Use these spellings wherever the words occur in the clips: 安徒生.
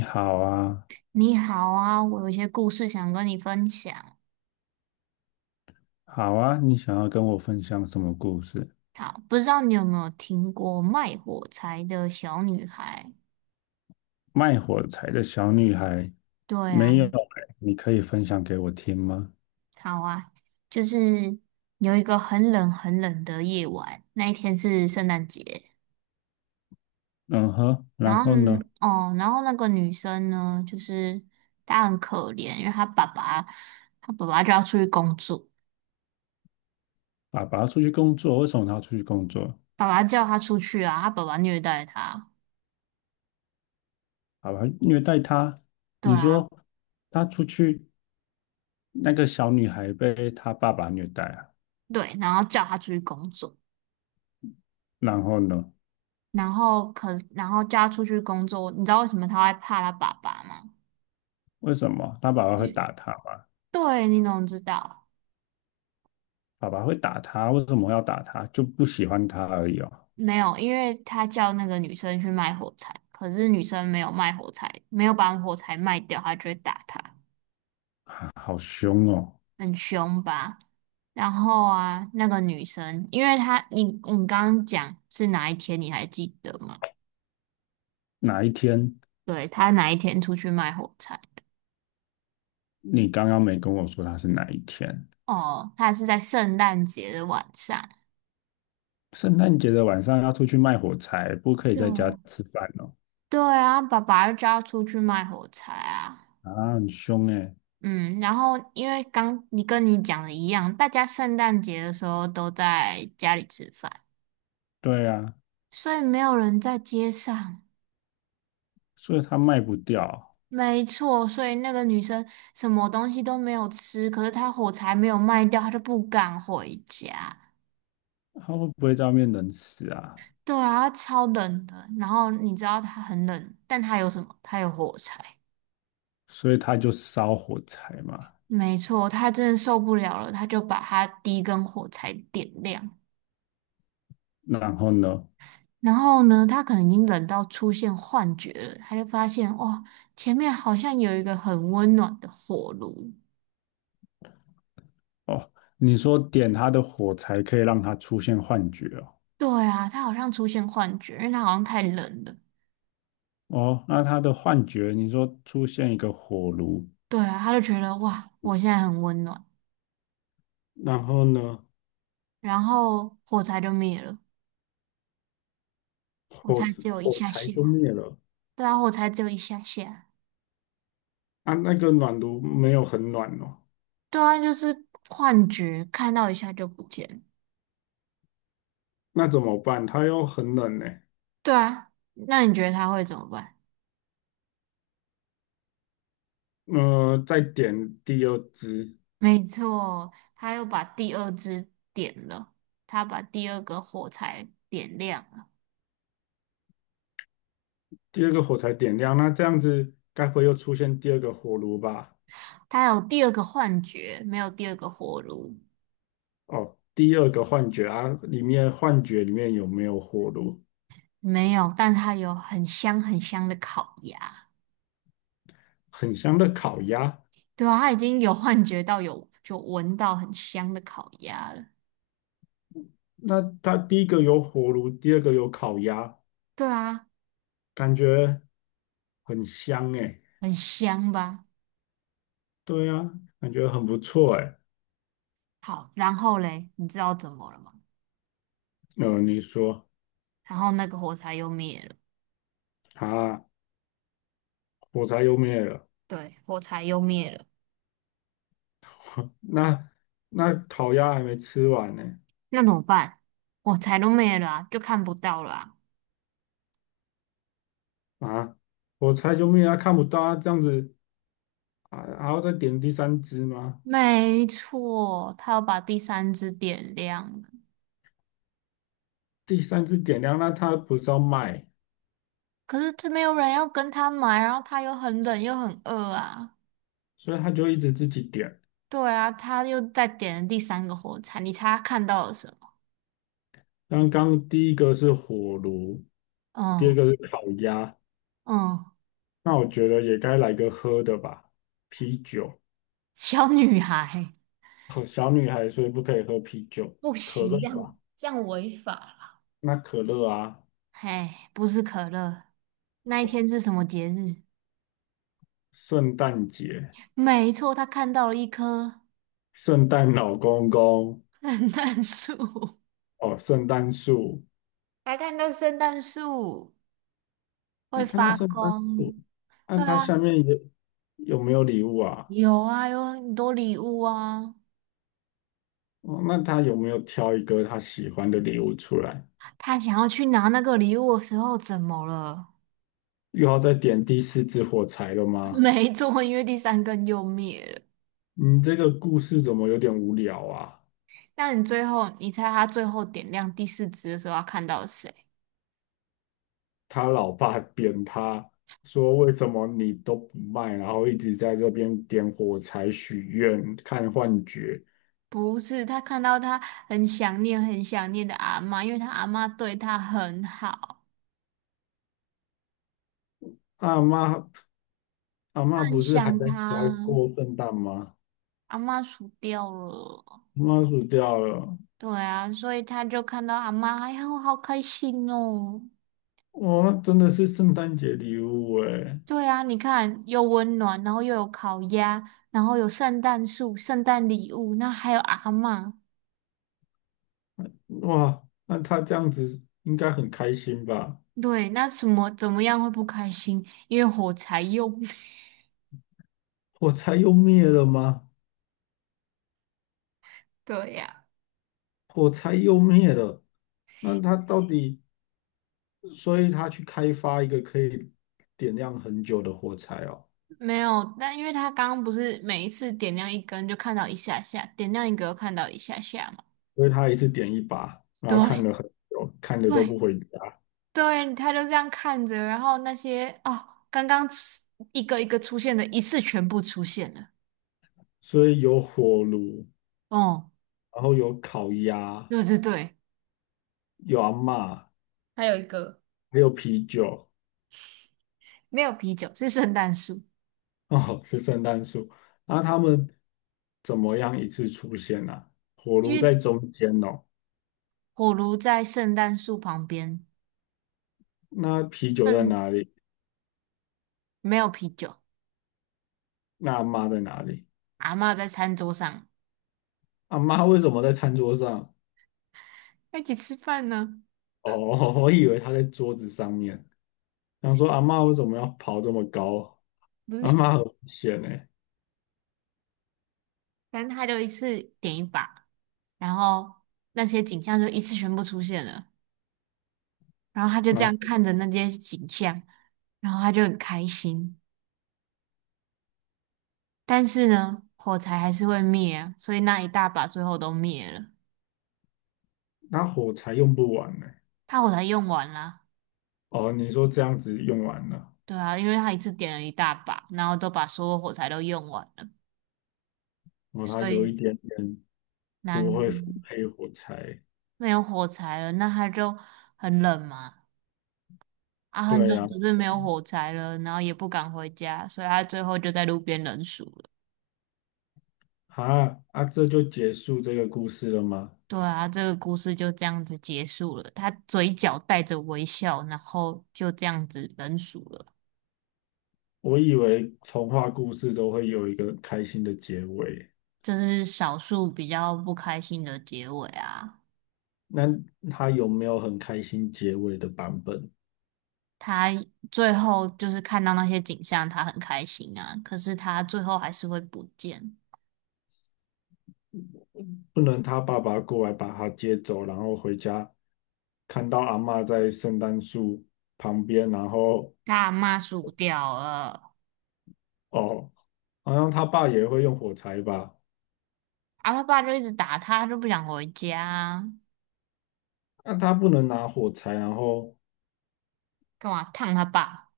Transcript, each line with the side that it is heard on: left: 你好啊，
right: 你好啊，我有一些故事想跟你分享。
left: 好啊，你想要跟我分享什么故事？
right: 好，不知道你有没有听过卖火柴的小女孩？
left: 卖火柴的小女孩，
right: 对啊，
left: 没有欸，你可以分享给我听吗？
right: 好啊，就是有一个很冷很冷的夜晚，那一天是圣诞节。
left: 嗯哼，
right: 然
left: 然
right: 后
left: 后
right: 呢
left: 呢？
right: 哦，然后那个女生呢，她很可怜，因为她爸爸，她爸爸就要出去工作，
left: 爸爸出去工作，为什么他要出去工作？
right: 爸爸叫她出去啊，她爸爸虐待她，
left: 爸爸虐待他。
right: 对
left: 你
right: 啊，
left: 说他出去，那个小女孩被他爸爸虐待啊？
right: 对，然后叫她出去工作。
left: 然后呢？
right: 然后然后叫他出去工作，你知道为什么他会怕他爸爸吗？
left: 为什么他爸爸会
right: 嗯，
left: 打他吗？
right: 对，你怎么知道？
left: 爸爸会打他，为什么要打他？就不喜欢他而已哦，
right: 没有，因为他叫那个女生去卖火柴，可是女生没有卖火柴，没有把火柴卖掉，他就会打他，
left: 啊好凶哦。
right: 很凶吧？然后啊，那个女生，因为她，你刚刚讲是哪一天，你还记得吗？
left: 哪一天？
right: 对，她哪一天出去卖火柴？
left: 你刚刚没跟我说他是哪一天？
right: 哦，她是在圣诞节的晚上。
left: 圣诞节的晚上要出去卖火柴，不可以在家
right: 对，
left: 吃饭哦。
right: 对啊，爸爸就叫出去卖火柴啊。
left: 啊，很凶诶。
right: 嗯，然后因为刚你跟你讲的一样，大家圣诞节的时候都在家里吃饭，
left: 对啊，
right: 所以没有人在街上。
left: 所以他卖不掉，
right: 没错，所以那个女生什么东西都没有吃，可是她火柴没有卖掉，她就不敢回家。
left: 他会不会在外面冷死啊？
right: 对啊，她超冷的。然后你知道她很冷，但她有什么？她有火柴。
left: 所以他就烧火柴嘛。
right: 没错，她真的受不了了，她就把她第一根火柴点亮。
left: 然后呢？
right: 然后呢，他可能已经冷到出现幻觉了，他就发现哇，前面好像有一个很温暖的火炉。
left: 哦，你说点他的火柴可以让他出现幻觉哦。
right: 对啊，他好像出现幻觉，因为他好像太冷了。
left: 哦，那他的幻觉，你说出现一个火炉，
right: 对啊，他就觉得哇，我现在很温暖，
left: 然后呢，
right: 然后火柴就灭了，火
left: 火
right: 柴
left: 子
right: 只有一
left: 火
right: 下
left: 柴
right: 下。
left: 就灭了
right: 对啊，火柴只有一下下。
left: 啊，那个暖炉没有很暖哦。
right: 对啊，幻觉，看到一下就不见了。
left: 那怎么办？它又很冷呢、
right: 对啊，那你觉得他会怎么办？
left: 嗯，再点第二支，
right: 没错，他又把第二支点了，他把第二个火柴点亮了。
left: 第二个火柴点亮，那这样子该不会又出现第二个火炉吧？
right: 他有第二个幻觉，没有第二个火炉，
left: 哦，第二个幻觉啊，里面幻觉里面有没有火炉？
right: 没有，但他有很香很香的烤鸭。
left: 很香的烤鸭。
right: 对啊，他已经有幻觉到有闻到很香的烤鸭了。
left: 那它第一个有火炉，第二个有烤鸭，
right: 对啊，
left: 感觉很香诶。
right: 很香吧？
left: 对啊，感觉很不错诶。
right: 好，然后嘞，你知道怎么了吗？
left: 嗯，你说
right: 然后那个火柴又灭了，
left: 啊，火柴又灭了，
right: 对，火柴又灭了，
left: 那那烤鸭还没吃完呢。
right: 那怎么办？火柴都灭了啊，就看不到了啊。
left: 啊，我猜救命啊！看不到啊，这样子啊，还要再点第三只吗？
right: 没错，他要把第三支点亮。
left: 第三只点亮，那它不是要卖，
right: 可是这没有人要跟他买，然后他又很冷又很饿啊。
left: 所以它就一直自己点。
right: 对啊，他又再点了第三个火柴，你猜他看到了什么？
left: 刚刚第一个是火炉，第二
right: 嗯。
left: 个是烤鸭，
right: 嗯，
left: 那我觉得也该来个喝的吧，啤酒。
right: 小女孩，
left: 和小女孩所以不可以喝啤酒，
right: 不
left: 可乐
right: 行，这样
left: 吧？
right: 这样违法了。
left: 那可乐啊，
right: 嘿，不是可乐，那一天是什么节日？
left: 圣诞节，
right: 没错，他看到了一棵
left: 圣诞老公公，
right: 圣诞树，
left: 哦，圣诞树。
right: 还看到圣诞树会
left: 那看到
right: 发
left: 圣诞树，
right: 光。
left: 那
right: 对
left: 他
right: 啊，
left: 下面有有没有礼物啊？
right: 有啊，有很多礼物啊。
left: 哦，那他有没有挑一个他喜欢的礼物出来？
right: 他想要去拿那个礼物的时候，怎么了？
left: 又要再点第四支火柴了 吗？
right: 没做，因为第三根又灭了。
left: 你这个故事怎么有点无聊啊？
right: 但你最后，你猜他最后点亮第四支的时候，他看到谁？
left: 他老爸扁他说：“为什么你都不卖，然后一直在这边点火柴许愿、看幻觉？”
right: 不是，他看到他很想念、很想念的阿嬷，因为他阿嬷对他很好，
left: 阿妈阿
right: 他
left: 妈
right: 很
left: 不是还
right: 想
left: 在家
right: 他。
left: 过圣诞吗？
right: 阿嬷死掉了，
left: 阿妈死掉了，
right: 对啊，所以他就看到阿嬷，哎呀，我好开心哦。
left: 哇，那真的是圣诞节礼物诶。
right: 对啊，你看又温暖，然后又有烤鸭，然后有圣诞树、圣诞礼物，那还有阿嬷。
left: 哇，那他这样子应该很开心吧？
right: 对，那怎么样会不开心？因为火柴用
left: 火柴又灭了吗？
right: 对呀、
left: 火柴又灭了，那他到底，所以他去开发一个可以点亮很久的火柴哦，
right: 没有，但因为他刚刚不是每一次点亮一根就看到一下下，点亮一个又看到一下下嘛。
left: 所以他一次点一把，然
right: 对
left: 后
right: 哦，
left: 看了很久，看的都
right: 对
left: 不回家，
right: 对，他就这样看着，然后那些哦，刚刚出一个一个出现的，一次全部出现了。
left: 所以有火炉，
right: 哦，
left: 然后有烤鸭，
right: 对，
left: 有阿嬷，
right: 还有一个
left: 还有啤酒，
right: 没有啤酒，是圣诞树。
left: 哦，是圣诞树。那他们怎么样一次出现呢、啊？火
right: 因
left: 炉在
right: 为
left: 中间哦。
right: 火炉在圣诞树旁边，
left: 那啤酒在
right: 正
left: 哪里？
right: 没有啤酒，
left: 那阿妈在哪里？
right: 阿嬷在餐桌上
left: 阿妈为什么在餐桌上？
right: 要一起吃饭呢，
left: 哦，我以为她在桌子上面。想说阿妈为什么要跑这么高？
right: 不
left: 阿
right: 是，
left: 妈很危险呢、
right: 反正他就一次点一把，然后那些景象就一次全部出现了，然后他就这样
left: 那
right: 看着那些景象，然后他就很开心，但是呢，火柴还是会灭啊，所以那一大把最后都灭了，
left: 那火柴用不完呢、
right: 他火柴用完了，
left: 哦，你说这样子用完了，
right: 对啊，因为他一次点了一大把，然后都把所有火柴都用完了，
left: 哦，他
right: 所
left: 有一
right: 以
left: 点点
right: 难
left: 不
right: 过。
left: 会分配火柴。
right: 没有火柴了，那他就很冷嘛，啊，很
left: 对
right: 冷，
left: 呀、
right: 可是没有火柴了，然后也不敢回家，所以他最后就在路边冷死了。
left: 啊，啊啊，这就结束这个故事了吗？
right: 对啊，这个故事就这样子结束了。他嘴角带着微笑，然后就这样子冷死了。
left: 我以为童话故事都会有一个开心的结尾。
right: 这是少数比较不开心的结尾啊。
left: 那他有没有很开心结尾的版本？
right: 他最后就是看到那些景象，他很开心啊，可是他最后还是会不见。
left: 不能他爸爸过来把他接走，然后回家看到阿嬷在圣诞树旁边，然后
right: 他阿嬷死掉了，
left: 哦，好像他爸也会用火柴吧？
right: 啊，他爸就一直打他，他就不想回家啊。
left: 那他不能拿火柴，然后
right: 干嘛烫他爸？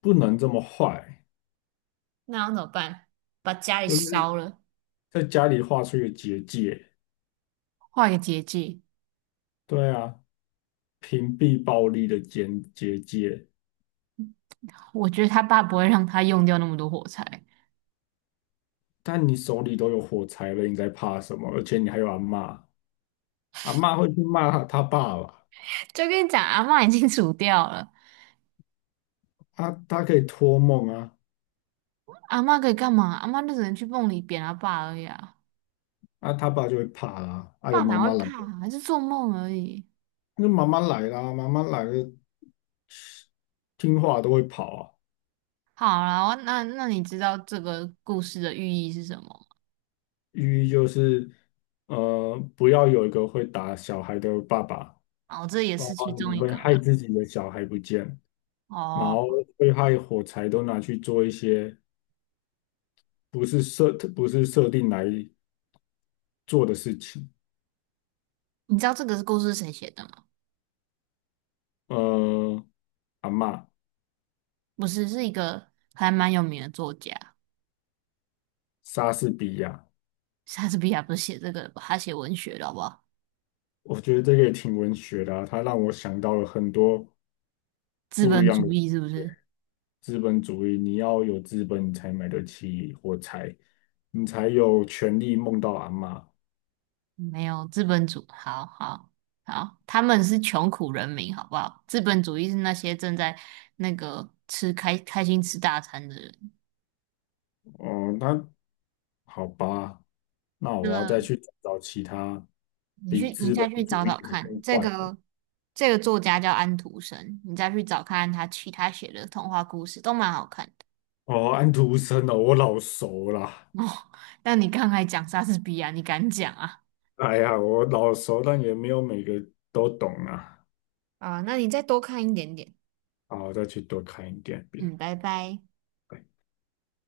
left: 不能这么坏，
right: 那要怎么办？把家里
left: 就是
right: 烧了，
left: 在家里画出一个结界。
right: 画一个结界。
left: 对啊，屏蔽暴力的结界。
right: 我觉得他爸不会让他用掉那么多火柴。
left: 但你手里都有火柴了，你在怕什么？而且你还有阿嬷，阿嬷会去骂他爸吧。
right: 就跟你讲，阿嬷已经煮掉了，
left: 啊，他可以托梦啊，
right: 阿嬷可以干嘛？阿嬷就只能去梦里扁他爸而已啊。
left: 啊，他爸就会怕啦、啊，有
right: 爸
left: 妈
right: 哪会
left: 妈来了，
right: 怕啊？还是做梦而已。
left: 那妈妈来啦、妈妈来了，听话都会跑啊。
right: 好啦，我那你知道这个故事的寓意是什么吗？
left: 寓意就是，不要有一个会打小孩的爸爸，
right: 哦，这也
left: 包
right: 是
left: 括
right: 其中
left: 你
right: 一
left: 会
right: 个
left: 害
right: 啦。
left: 自己的小孩不见，然
right: 哦，
left: 后会害火柴都拿去做一些不是设定来做的事情。
right: 你知道这个故事是谁写的吗？
left: 呃，阿嬷，
right: 不是，是一个还蛮有名的作家，
left: 莎士比亚
right: 莎士比亚不是写这个的吧？他写文学的好不好？
left: 我觉得这个也挺文学的啊，它让我想到了很多
right: 资
left: 不一
right: 本
left: 样
right: 主
left: 的
right: 义是不
left: 点
right: 是？
left: 资本主义。你要有资本，你才买得起火柴，你才有权利梦到阿嬷。
right: 没有资本主，好，他们是穷苦人民，好不好？资本主义是那些正在吃开心吃大餐的人。
left: 哦、那好吧，那
right: 那
left: 我要再
right: 个
left: 去找其他
right: 你
left: 比
right: 去，你
left: 资本
right: 再去找
left: 主
right: 找
left: 义还更
right: 看，
left: 坏的。
right: 这个作家叫安徒生，你再去找看他其他写的童话故事都蛮好看的。
left: 哦，安徒生哦，我老熟 啦。
right: 哦，那你刚才讲莎士比亚，你敢讲啊？
left: 哎呀，我老熟，但也没有每个都懂啊。
right: 啊，那你再多看一点点。
left: 好，我再去多看一点遍。
right: 嗯，拜拜。
left: 拜